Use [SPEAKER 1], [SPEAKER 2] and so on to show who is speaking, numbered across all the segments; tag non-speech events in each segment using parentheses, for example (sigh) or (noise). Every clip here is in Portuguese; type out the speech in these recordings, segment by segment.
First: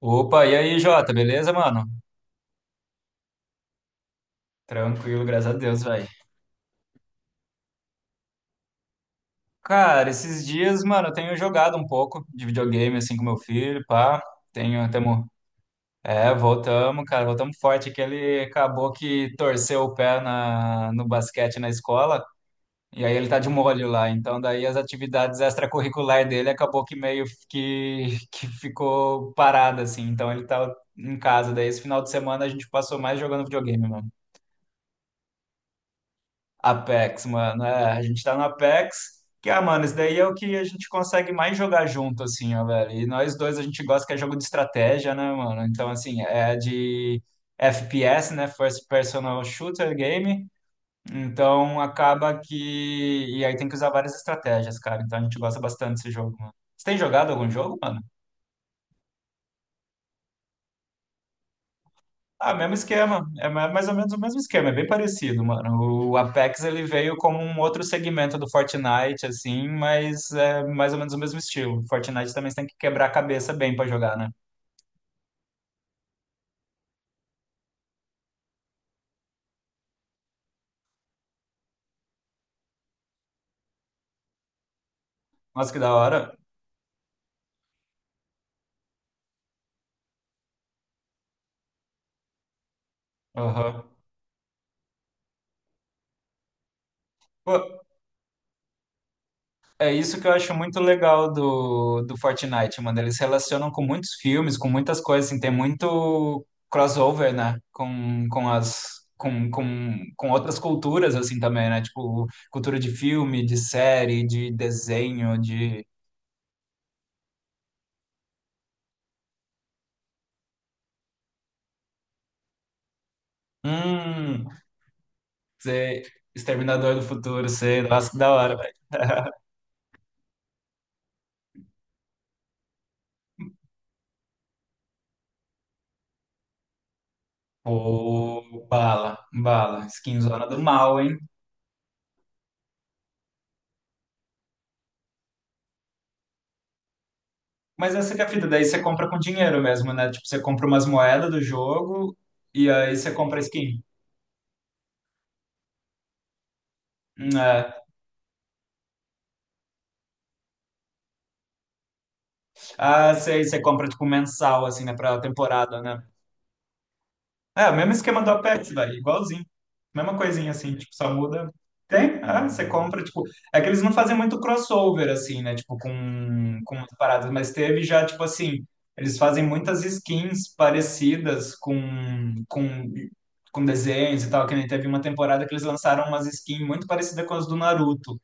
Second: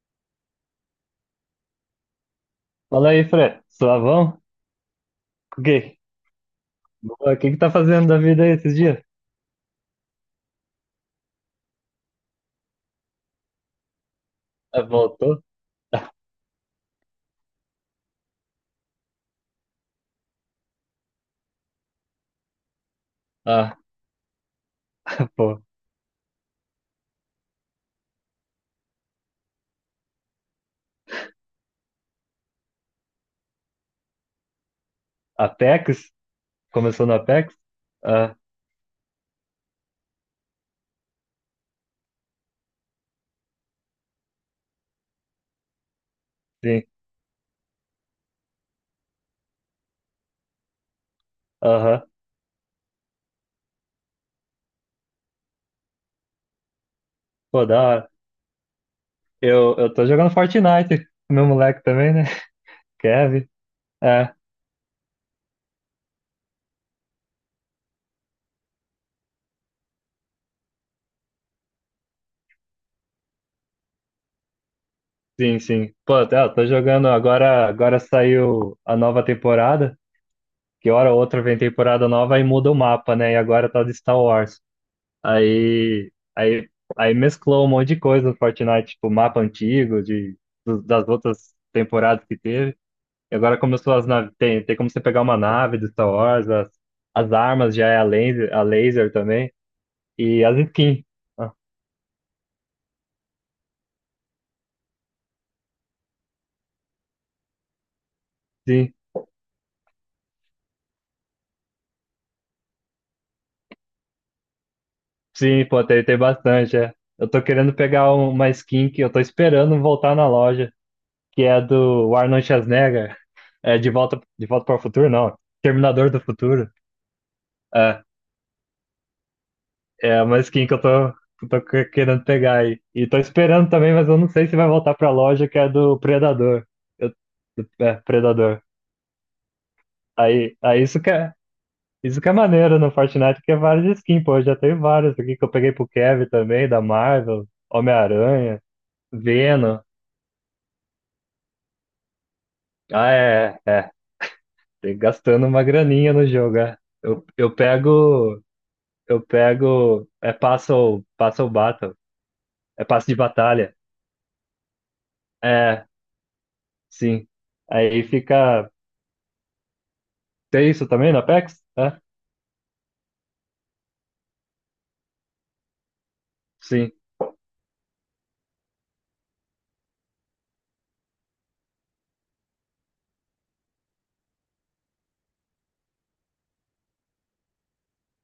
[SPEAKER 1] Opa, e aí, Jota, beleza, mano?
[SPEAKER 2] Fala aí, Fred. Suavão?
[SPEAKER 1] Tranquilo, graças a
[SPEAKER 2] O
[SPEAKER 1] Deus,
[SPEAKER 2] que?
[SPEAKER 1] velho.
[SPEAKER 2] O que que tá fazendo da vida aí esses dias?
[SPEAKER 1] Cara, esses dias, mano, eu tenho jogado um pouco de videogame, assim, com meu filho, pá.
[SPEAKER 2] Ah,
[SPEAKER 1] Tenho, tamo,
[SPEAKER 2] voltou? (laughs)
[SPEAKER 1] Voltamos, cara, voltamos forte, que ele acabou que torceu o pé no basquete na escola, e aí ele tá de
[SPEAKER 2] Ah,
[SPEAKER 1] molho lá. Então, daí as atividades
[SPEAKER 2] pô.
[SPEAKER 1] extracurriculares dele acabou que meio que ficou parada, assim. Então, ele tá em casa. Daí, esse final de semana, a gente passou mais jogando videogame, mano.
[SPEAKER 2] Apex? Começou no
[SPEAKER 1] Apex,
[SPEAKER 2] Apex?
[SPEAKER 1] mano. É, a gente
[SPEAKER 2] Ah,
[SPEAKER 1] tá no Apex, que, ah, mano, isso daí é o que a gente consegue mais jogar junto, assim, ó, velho. E nós dois a gente gosta que é jogo de estratégia, né, mano? Então, assim, é
[SPEAKER 2] sim.
[SPEAKER 1] de FPS, né? First Personal Shooter Game. Então,
[SPEAKER 2] Aham.
[SPEAKER 1] acaba que. E aí tem que usar várias estratégias, cara. Então, a gente gosta bastante desse jogo, mano. Você tem jogado algum
[SPEAKER 2] Pô,
[SPEAKER 1] jogo,
[SPEAKER 2] da
[SPEAKER 1] mano?
[SPEAKER 2] hora. Eu tô jogando Fortnite. Meu moleque também, né? (laughs)
[SPEAKER 1] Ah, mesmo esquema. É
[SPEAKER 2] Kevin.
[SPEAKER 1] mais ou menos o
[SPEAKER 2] É,
[SPEAKER 1] mesmo esquema, é bem parecido, mano. O Apex ele veio como um outro segmento do Fortnite, assim, mas é mais ou menos o mesmo estilo. Fortnite também você tem que quebrar a cabeça bem pra jogar, né?
[SPEAKER 2] sim, sim. Pô, tá, eu tô jogando agora. Agora saiu a nova temporada. Que hora ou outra vem temporada nova e muda o mapa, né? E agora tá de Star Wars.
[SPEAKER 1] Nossa, que da
[SPEAKER 2] Aí,
[SPEAKER 1] hora.
[SPEAKER 2] aí, aí mesclou um monte de coisa do Fortnite, tipo mapa antigo de, das outras temporadas que teve. E agora
[SPEAKER 1] Aham.
[SPEAKER 2] começou as naves. Tem como você pegar uma nave do Star Wars, as armas já é a laser também.
[SPEAKER 1] É isso que eu
[SPEAKER 2] E
[SPEAKER 1] acho
[SPEAKER 2] as
[SPEAKER 1] muito
[SPEAKER 2] skins.
[SPEAKER 1] legal
[SPEAKER 2] Ah,
[SPEAKER 1] do Fortnite, mano. Eles relacionam com muitos filmes, com muitas coisas, assim, tem muito crossover, né? Com
[SPEAKER 2] sim,
[SPEAKER 1] as com outras culturas, assim, também, né? Tipo, cultura de filme, de série, de desenho,
[SPEAKER 2] sim,
[SPEAKER 1] de.
[SPEAKER 2] pô, tem, tem bastante, é. Eu tô querendo pegar um, uma skin que eu tô esperando voltar na loja, que é do Arnold Schwarzenegger. É,
[SPEAKER 1] Hum,
[SPEAKER 2] de volta para o futuro, não.
[SPEAKER 1] Sei,
[SPEAKER 2] Terminador do futuro.
[SPEAKER 1] Exterminador do Futuro, sei,
[SPEAKER 2] É.
[SPEAKER 1] nossa, que da hora, velho.
[SPEAKER 2] É a manskin que eu tô querendo pegar aí. E tô esperando também, mas eu não sei se vai voltar pra loja que é do Predador. Eu- é, Predador.
[SPEAKER 1] Pô, bala, bala, skinzona
[SPEAKER 2] Aí,
[SPEAKER 1] do
[SPEAKER 2] aí
[SPEAKER 1] mal, hein?
[SPEAKER 2] isso que é maneiro no Fortnite, que é várias skins, pô. Eu já tenho várias aqui que eu peguei pro Kevin também, da Marvel,
[SPEAKER 1] Mas essa que é a fita,
[SPEAKER 2] Homem-Aranha,
[SPEAKER 1] daí você compra com dinheiro
[SPEAKER 2] Venom.
[SPEAKER 1] mesmo, né? Tipo, você compra umas moedas do jogo e aí você
[SPEAKER 2] Ah,
[SPEAKER 1] compra
[SPEAKER 2] é, é.
[SPEAKER 1] skin.
[SPEAKER 2] É. Tem gastando uma graninha no jogo, é. Eu, eu
[SPEAKER 1] É.
[SPEAKER 2] pego. Eu pego. É passo, passo battle. É passo
[SPEAKER 1] Ah,
[SPEAKER 2] de
[SPEAKER 1] sei, você
[SPEAKER 2] batalha.
[SPEAKER 1] compra tipo mensal, assim, né? Pra temporada,
[SPEAKER 2] É,
[SPEAKER 1] né?
[SPEAKER 2] sim.
[SPEAKER 1] É, o mesmo
[SPEAKER 2] Aí
[SPEAKER 1] esquema do Apex,
[SPEAKER 2] fica.
[SPEAKER 1] velho, igualzinho. Mesma coisinha
[SPEAKER 2] Tem
[SPEAKER 1] assim,
[SPEAKER 2] isso
[SPEAKER 1] tipo, só
[SPEAKER 2] também na
[SPEAKER 1] muda.
[SPEAKER 2] Apex. É,
[SPEAKER 1] Tem, ah, você compra, tipo. É que eles não fazem muito crossover, assim, né? Tipo, com umas
[SPEAKER 2] sim.
[SPEAKER 1] paradas, mas teve já, tipo assim, eles fazem muitas skins parecidas com desenhos e tal, que nem teve uma temporada que eles lançaram umas skins muito parecidas com as do Naruto.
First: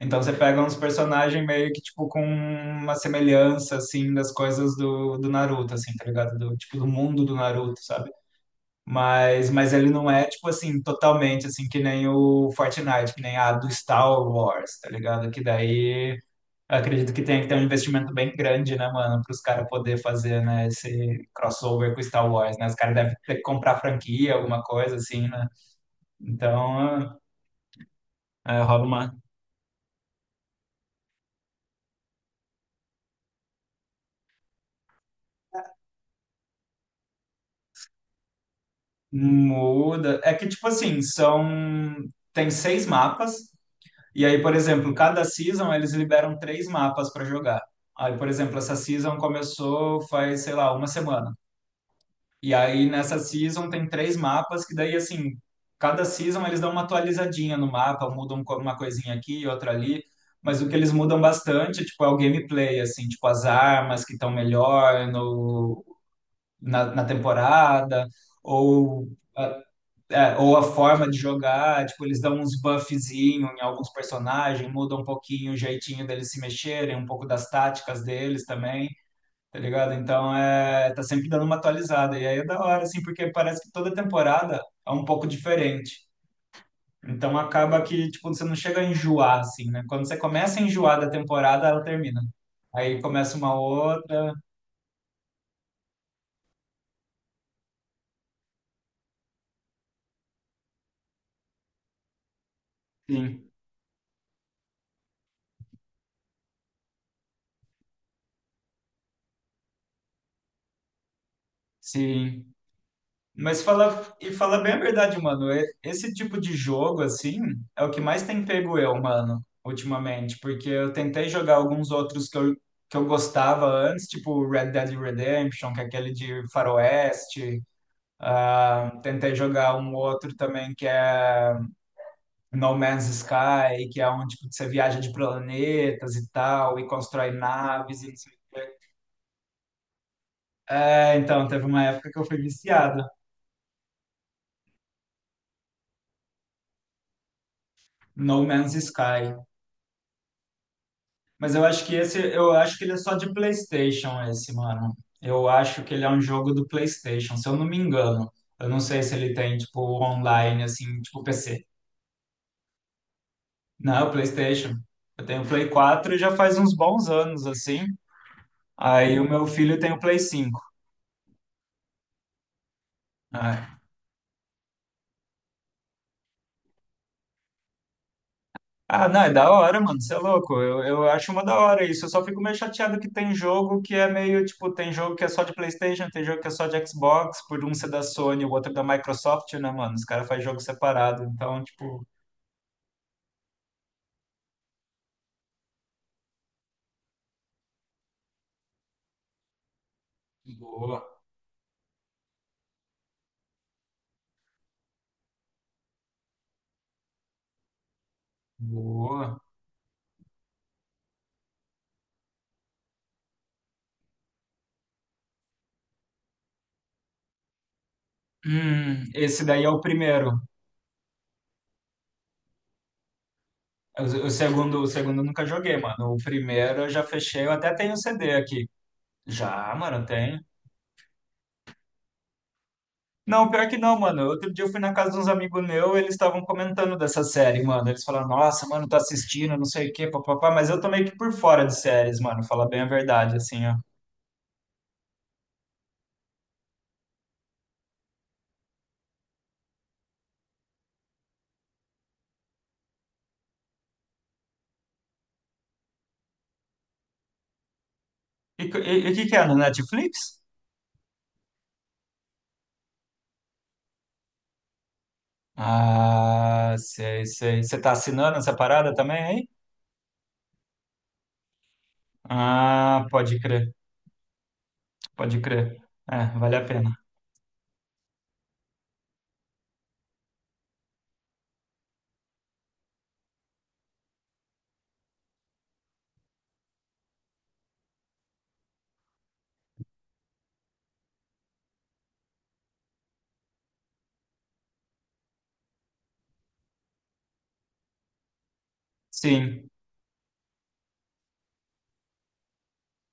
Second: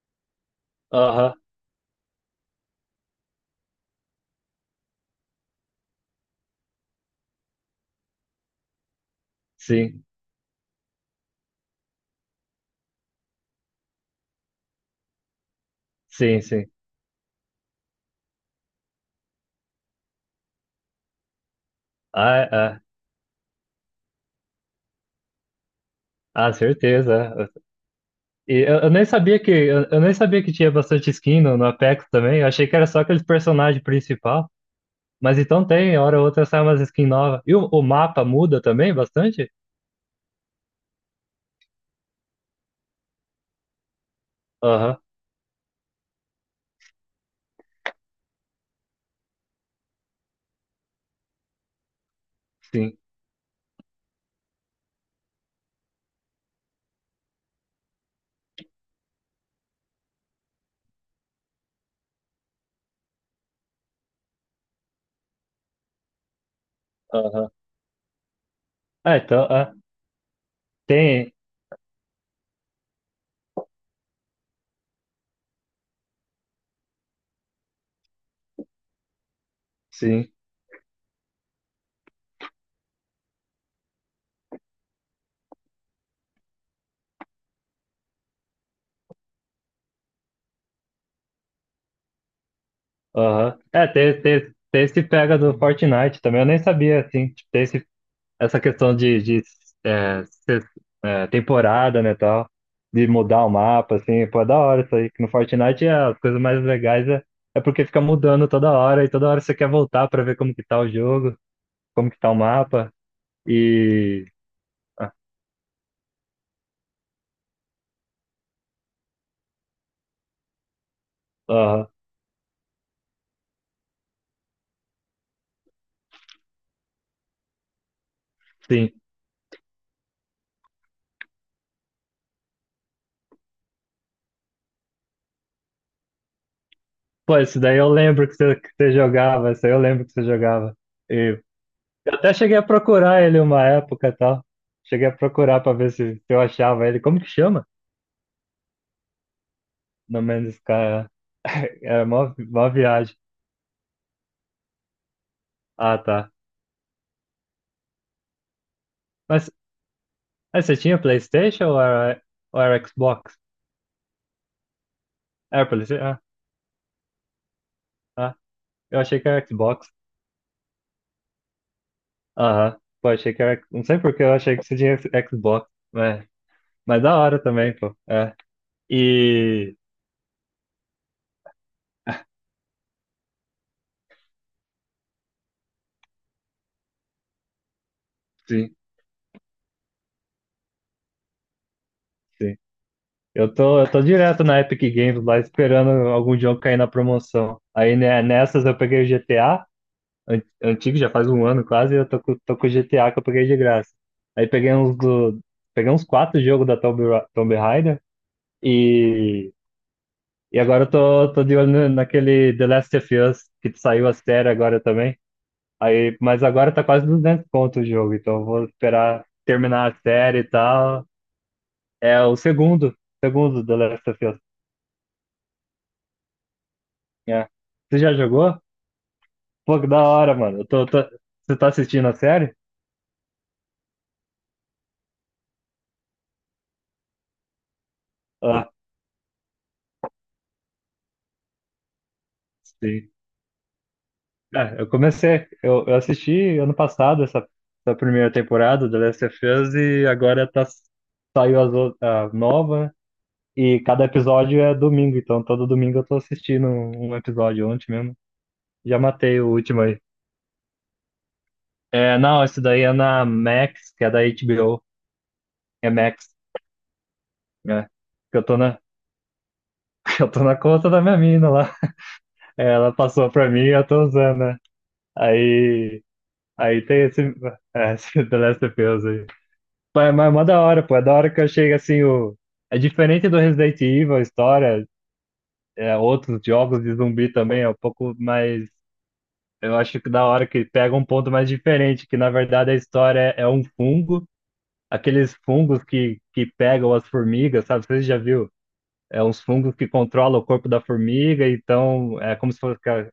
[SPEAKER 1] Então você pega uns
[SPEAKER 2] Aham,
[SPEAKER 1] personagens meio que, tipo, com uma semelhança, assim, das coisas do Naruto, assim, tá ligado? Do, tipo, do mundo do Naruto, sabe? Mas ele
[SPEAKER 2] sim,
[SPEAKER 1] não é, tipo assim, totalmente assim, que nem o Fortnite, que nem a do Star Wars, tá ligado? Que daí
[SPEAKER 2] sim, sim.
[SPEAKER 1] eu acredito que tem que ter um investimento bem grande, né, mano, para os caras poder fazer, né, esse crossover com Star
[SPEAKER 2] Ah,
[SPEAKER 1] Wars, né? Os
[SPEAKER 2] é.
[SPEAKER 1] caras devem ter que comprar franquia, alguma coisa assim, né?
[SPEAKER 2] Ah,
[SPEAKER 1] Então,
[SPEAKER 2] certeza. É.
[SPEAKER 1] é,
[SPEAKER 2] E
[SPEAKER 1] é, rola
[SPEAKER 2] eu nem
[SPEAKER 1] uma
[SPEAKER 2] sabia que eu nem sabia que tinha bastante skin no, no Apex também. Eu achei que era só aqueles personagens principal. Mas então tem, hora ou outra sai umas skin nova. E o mapa muda também bastante?
[SPEAKER 1] muda. É que, tipo assim, são. Tem seis mapas. E aí, por exemplo,
[SPEAKER 2] Aham,
[SPEAKER 1] cada season eles liberam três mapas para jogar. Aí, por exemplo, essa season começou faz, sei lá, uma semana. E aí
[SPEAKER 2] sim.
[SPEAKER 1] nessa season tem três mapas que daí assim, cada season eles dão uma atualizadinha no mapa, mudam uma coisinha aqui, e outra ali, mas o que eles mudam bastante, tipo, é o gameplay assim, tipo as armas que estão melhor no na
[SPEAKER 2] Aham.
[SPEAKER 1] temporada ou
[SPEAKER 2] É, então, ah,
[SPEAKER 1] é, ou a forma de
[SPEAKER 2] tem,
[SPEAKER 1] jogar, tipo, eles dão uns buffzinho em alguns personagens, mudam um pouquinho o jeitinho deles se mexerem, um pouco das táticas deles também, tá ligado?
[SPEAKER 2] sim.
[SPEAKER 1] Então, é, tá sempre dando uma atualizada. E aí é da hora, assim, porque parece que toda temporada é um pouco diferente. Então, acaba que, tipo, você não chega a enjoar, assim, né? Quando você começa a enjoar da temporada, ela termina. Aí começa uma
[SPEAKER 2] Aham. É, tem,
[SPEAKER 1] outra.
[SPEAKER 2] tem, tem esse pega do Fortnite também. Eu nem sabia, assim. Tipo, tem esse essa questão de é, ser é, temporada, né, tal, de mudar
[SPEAKER 1] Sim,
[SPEAKER 2] o mapa, assim, pô, é da hora isso aí. Que no Fortnite é, as coisas mais legais é, é porque fica mudando toda hora, e toda hora você quer voltar pra ver como que tá o jogo, como que tá o
[SPEAKER 1] sim.
[SPEAKER 2] mapa,
[SPEAKER 1] Mas fala,
[SPEAKER 2] e...
[SPEAKER 1] fala bem a
[SPEAKER 2] Ah,
[SPEAKER 1] verdade, mano. Esse tipo de jogo, assim, é o que mais tem pego eu, mano, ultimamente. Porque eu tentei jogar
[SPEAKER 2] aham,
[SPEAKER 1] alguns outros que eu gostava antes, tipo Red Dead Redemption, que é aquele de Faroeste. Ah,
[SPEAKER 2] sim.
[SPEAKER 1] tentei jogar um outro também que é No Man's Sky, que é onde tipo, você viaja de planetas e tal, e constrói
[SPEAKER 2] Pô, isso daí eu
[SPEAKER 1] naves e não
[SPEAKER 2] lembro
[SPEAKER 1] sei o
[SPEAKER 2] que
[SPEAKER 1] quê.
[SPEAKER 2] você jogava, isso aí eu lembro que você jogava.
[SPEAKER 1] É,
[SPEAKER 2] E
[SPEAKER 1] então, teve uma época que eu
[SPEAKER 2] até
[SPEAKER 1] fui
[SPEAKER 2] cheguei a
[SPEAKER 1] viciado.
[SPEAKER 2] procurar ele uma época e tal. Cheguei a procurar pra ver se, se eu achava ele. Como que chama?
[SPEAKER 1] No Man's Sky.
[SPEAKER 2] No Man's Sky,
[SPEAKER 1] Mas
[SPEAKER 2] é.
[SPEAKER 1] eu acho que
[SPEAKER 2] Era
[SPEAKER 1] esse,
[SPEAKER 2] mó,
[SPEAKER 1] eu
[SPEAKER 2] mó
[SPEAKER 1] acho que ele é só
[SPEAKER 2] viagem.
[SPEAKER 1] de PlayStation esse, mano. Eu acho que
[SPEAKER 2] Ah,
[SPEAKER 1] ele é um
[SPEAKER 2] tá.
[SPEAKER 1] jogo do PlayStation, se eu não me engano. Eu não sei se ele
[SPEAKER 2] Mas
[SPEAKER 1] tem tipo online
[SPEAKER 2] aí você
[SPEAKER 1] assim,
[SPEAKER 2] tinha
[SPEAKER 1] tipo
[SPEAKER 2] PlayStation
[SPEAKER 1] PC.
[SPEAKER 2] ou era Xbox?
[SPEAKER 1] Não, PlayStation. Eu tenho
[SPEAKER 2] Era
[SPEAKER 1] Play
[SPEAKER 2] PlayStation?
[SPEAKER 1] 4
[SPEAKER 2] Ah,
[SPEAKER 1] já faz uns bons anos assim.
[SPEAKER 2] ah, eu
[SPEAKER 1] Aí
[SPEAKER 2] achei que
[SPEAKER 1] o meu
[SPEAKER 2] era
[SPEAKER 1] filho
[SPEAKER 2] Xbox.
[SPEAKER 1] tem o Play 5.
[SPEAKER 2] Aham. Pô, achei que era. Não sei por que eu achei que você tinha Xbox. Mas, mas da hora também, pô. É.
[SPEAKER 1] Ah, não, é da
[SPEAKER 2] E.
[SPEAKER 1] hora, mano, você é louco. Eu acho uma da hora isso. Eu só fico meio chateado que tem jogo que é meio, tipo, tem jogo que é só de PlayStation, tem jogo que é só de Xbox, por um ser da Sony, o outro
[SPEAKER 2] Sim,
[SPEAKER 1] da Microsoft, né, mano? Os caras fazem jogo separado. Então, tipo.
[SPEAKER 2] sim. Eu tô direto na Epic Games lá esperando algum jogo cair na promoção. Aí né, nessas eu peguei o GTA, antigo,
[SPEAKER 1] Boa,
[SPEAKER 2] já faz um ano quase, e eu tô, tô com o GTA que eu peguei de graça. Aí peguei uns do. Peguei uns quatro jogos da Tomb, Tomb Raider.
[SPEAKER 1] boa.
[SPEAKER 2] E, e agora eu tô, tô de olho naquele The Last of Us, que saiu a série agora também. Aí, mas agora tá quase 200 conto o jogo, então eu vou esperar
[SPEAKER 1] Esse daí é o
[SPEAKER 2] terminar a série
[SPEAKER 1] primeiro.
[SPEAKER 2] e tal. É o segundo, segundo The
[SPEAKER 1] O,
[SPEAKER 2] Last of
[SPEAKER 1] o
[SPEAKER 2] Us.
[SPEAKER 1] segundo, o segundo eu nunca joguei, mano. O primeiro eu já fechei,
[SPEAKER 2] É.
[SPEAKER 1] eu até tenho o
[SPEAKER 2] Você já
[SPEAKER 1] CD
[SPEAKER 2] jogou?
[SPEAKER 1] aqui. Já,
[SPEAKER 2] Pô, que da
[SPEAKER 1] mano,
[SPEAKER 2] hora,
[SPEAKER 1] tem.
[SPEAKER 2] mano. Você tá assistindo a série?
[SPEAKER 1] Não, pior que não, mano. Outro dia eu fui na casa de uns amigos meus, eles estavam comentando dessa série, mano. Eles falaram, nossa,
[SPEAKER 2] Ah,
[SPEAKER 1] mano, tá assistindo, não sei o quê, papapá. Mas eu tô meio que por fora de séries, mano. Falar bem a
[SPEAKER 2] sim.
[SPEAKER 1] verdade, assim, ó.
[SPEAKER 2] É, eu comecei, eu assisti ano passado essa, essa primeira temporada do The Last of Us e agora tá, saiu as, a nova, e cada episódio é domingo, então todo domingo eu tô assistindo um episódio ontem mesmo.
[SPEAKER 1] E co-
[SPEAKER 2] Já
[SPEAKER 1] e- e o que que
[SPEAKER 2] matei
[SPEAKER 1] é,
[SPEAKER 2] o
[SPEAKER 1] no
[SPEAKER 2] último aí.
[SPEAKER 1] Netflix?
[SPEAKER 2] É, não, esse daí é na Max, que é da HBO. É Max,
[SPEAKER 1] Ah, sei, sei. Você
[SPEAKER 2] né?
[SPEAKER 1] tá assinando
[SPEAKER 2] Que eu
[SPEAKER 1] essa
[SPEAKER 2] tô na,
[SPEAKER 1] parada também, aí?
[SPEAKER 2] (laughs) eu tô na conta da minha mina lá. Ela
[SPEAKER 1] Ah,
[SPEAKER 2] passou
[SPEAKER 1] pode
[SPEAKER 2] pra mim
[SPEAKER 1] crer,
[SPEAKER 2] e eu tô usando, né?
[SPEAKER 1] pode crer.
[SPEAKER 2] Aí,
[SPEAKER 1] É, vale a
[SPEAKER 2] aí
[SPEAKER 1] pena.
[SPEAKER 2] tem esse, é, (laughs) esse The Last of Us aí. Mas é mó da hora, pô. É da hora que eu chego assim, o... É diferente do Resident Evil, a história, é, outros jogos de zumbi também, é um pouco mais. Eu acho que da hora que pega um ponto mais diferente, que na verdade a história é, é um fungo, aqueles fungos que pegam as formigas, sabe? Você já viu? É uns
[SPEAKER 1] Sim,
[SPEAKER 2] fungos que controlam o corpo da formiga, então é como se fosse.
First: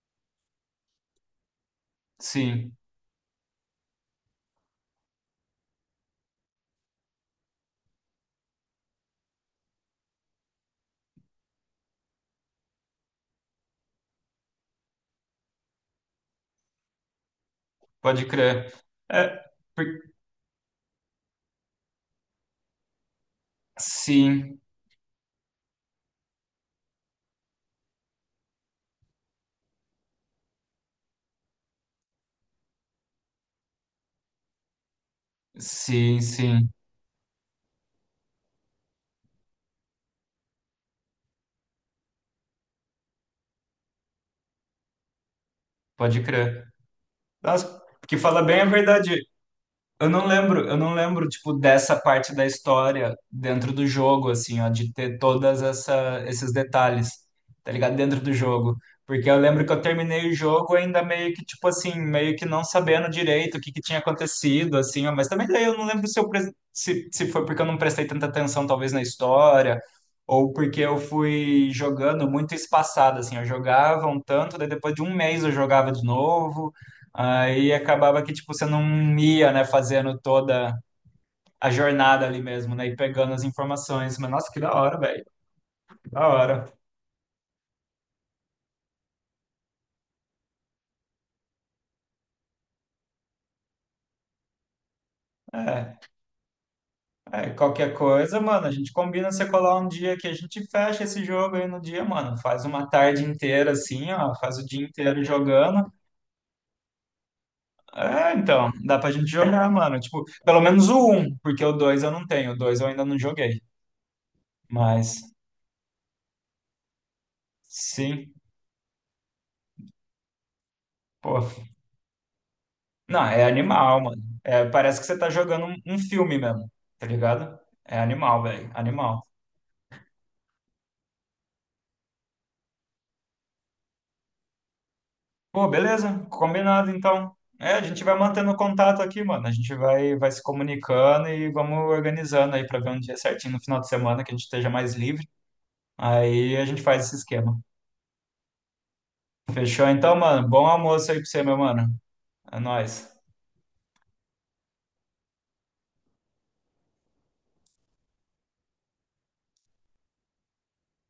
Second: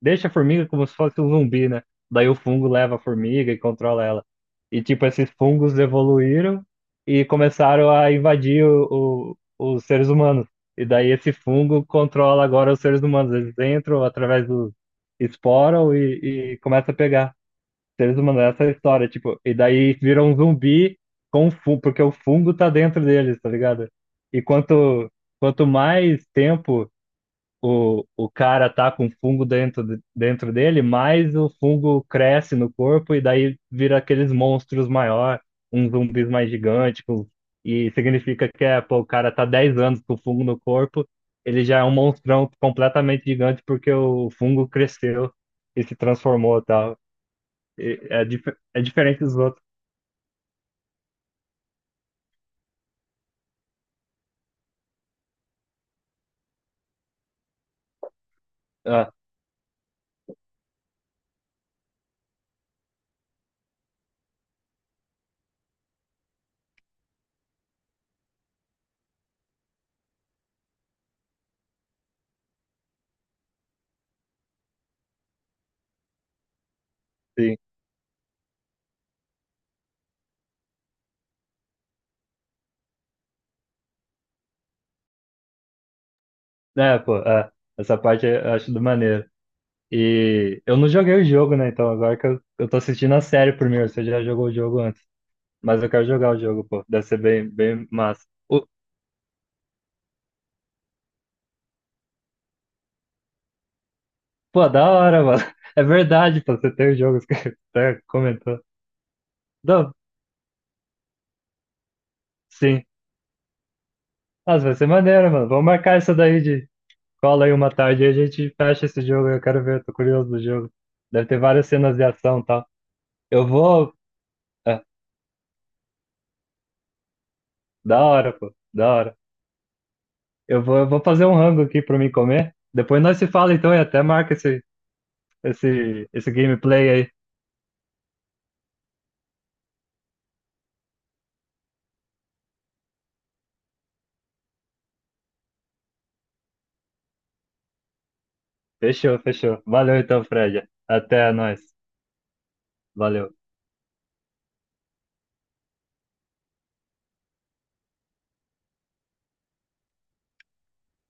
[SPEAKER 2] Deixa a formiga como se fosse um zumbi, né? Daí o fungo
[SPEAKER 1] sim,
[SPEAKER 2] leva a formiga e controla ela. E tipo, esses fungos evoluíram e começaram a invadir o, os seres humanos. E daí esse fungo controla agora os seres humanos. Eles entram através do esporam e começa a pegar seres
[SPEAKER 1] pode
[SPEAKER 2] humanos, essa é a
[SPEAKER 1] crer.
[SPEAKER 2] história,
[SPEAKER 1] É,
[SPEAKER 2] tipo, e daí
[SPEAKER 1] por-
[SPEAKER 2] vira um zumbi com fungo, porque o fungo tá dentro deles, tá ligado? E
[SPEAKER 1] sim,
[SPEAKER 2] quanto, quanto mais tempo o cara tá com fungo dentro, dentro dele, mais o fungo cresce no corpo e daí vira aqueles monstros maior, uns
[SPEAKER 1] sim,
[SPEAKER 2] zumbis mais
[SPEAKER 1] sim,
[SPEAKER 2] gigantes, e significa que é, pô, o cara tá 10 anos com fungo no corpo, ele já é um monstrão completamente gigante porque o fungo cresceu e se
[SPEAKER 1] pode
[SPEAKER 2] transformou,
[SPEAKER 1] crer.
[SPEAKER 2] tá?
[SPEAKER 1] Nossa,
[SPEAKER 2] E-
[SPEAKER 1] porque
[SPEAKER 2] É,
[SPEAKER 1] fala
[SPEAKER 2] dif
[SPEAKER 1] bem a
[SPEAKER 2] é
[SPEAKER 1] verdade.
[SPEAKER 2] diferente dos outros.
[SPEAKER 1] Eu não lembro, tipo, dessa parte da história dentro do jogo, assim, ó, de ter todas esses detalhes, tá ligado? Dentro do jogo.
[SPEAKER 2] Ah,
[SPEAKER 1] Porque eu lembro que eu terminei o jogo ainda meio que, tipo assim, meio que não sabendo direito o que que tinha acontecido, assim, ó, mas também daí eu não lembro se, se foi porque eu não prestei tanta atenção, talvez, na história, ou porque eu fui jogando muito espaçado, assim, eu jogava um tanto, daí depois de um mês eu jogava de novo,
[SPEAKER 2] sim.
[SPEAKER 1] Aí acabava que, tipo, você não ia, né, fazendo toda a jornada ali mesmo, né, e pegando as informações. Mas, nossa, que da hora, velho, que da hora.
[SPEAKER 2] É, pô, é. Essa parte eu acho do maneiro. E eu não joguei o jogo, né? Então agora que eu tô assistindo a série primeiro, você já jogou o jogo antes. Mas eu
[SPEAKER 1] É,
[SPEAKER 2] quero jogar o jogo, pô. Deve ser
[SPEAKER 1] é,
[SPEAKER 2] bem, bem
[SPEAKER 1] qualquer
[SPEAKER 2] massa.
[SPEAKER 1] coisa, mano,
[SPEAKER 2] O-
[SPEAKER 1] a gente combina você colar um dia que a gente fecha esse jogo aí no dia, mano. Faz uma tarde inteira assim, ó, faz o
[SPEAKER 2] pô,
[SPEAKER 1] dia
[SPEAKER 2] da
[SPEAKER 1] inteiro
[SPEAKER 2] hora, mano. (laughs) É
[SPEAKER 1] jogando.
[SPEAKER 2] verdade, pô, você tem o jogo, (laughs) você até
[SPEAKER 1] É,
[SPEAKER 2] comentou.
[SPEAKER 1] então, dá pra gente jogar,
[SPEAKER 2] Não,
[SPEAKER 1] mano. Tipo, pelo menos o um, porque o dois eu não tenho, o dois
[SPEAKER 2] sim.
[SPEAKER 1] eu ainda não joguei.
[SPEAKER 2] Nossa, vai ser
[SPEAKER 1] Mas,
[SPEAKER 2] maneiro, mano. Vamos marcar isso daí de cola aí uma tarde e a
[SPEAKER 1] sim,
[SPEAKER 2] gente fecha esse jogo. Eu quero ver, tô curioso do jogo. Deve ter
[SPEAKER 1] pô.
[SPEAKER 2] várias cenas de ação e tal.
[SPEAKER 1] Não, é
[SPEAKER 2] Eu vou.
[SPEAKER 1] animal, mano. É,
[SPEAKER 2] É,
[SPEAKER 1] parece que você tá jogando um filme mesmo, tá ligado? É
[SPEAKER 2] da hora,
[SPEAKER 1] animal,
[SPEAKER 2] pô.
[SPEAKER 1] velho.
[SPEAKER 2] Da hora.
[SPEAKER 1] Animal.
[SPEAKER 2] Eu vou fazer um rango aqui pra mim comer. Depois nós se fala então e até marca esse,
[SPEAKER 1] Pô,
[SPEAKER 2] esse,
[SPEAKER 1] beleza?
[SPEAKER 2] esse
[SPEAKER 1] Combinado,
[SPEAKER 2] gameplay aí.
[SPEAKER 1] então. É, a gente vai mantendo contato aqui, mano. A gente vai se comunicando e vamos organizando aí pra ver um dia certinho no final de semana que a gente esteja mais livre. Aí a gente faz esse esquema.
[SPEAKER 2] Fechou, fechou.
[SPEAKER 1] Fechou
[SPEAKER 2] Valeu
[SPEAKER 1] então,
[SPEAKER 2] então,
[SPEAKER 1] mano? Bom
[SPEAKER 2] Fred.
[SPEAKER 1] almoço aí pra
[SPEAKER 2] Até
[SPEAKER 1] você, meu
[SPEAKER 2] nós.
[SPEAKER 1] mano. É nóis.
[SPEAKER 2] Valeu.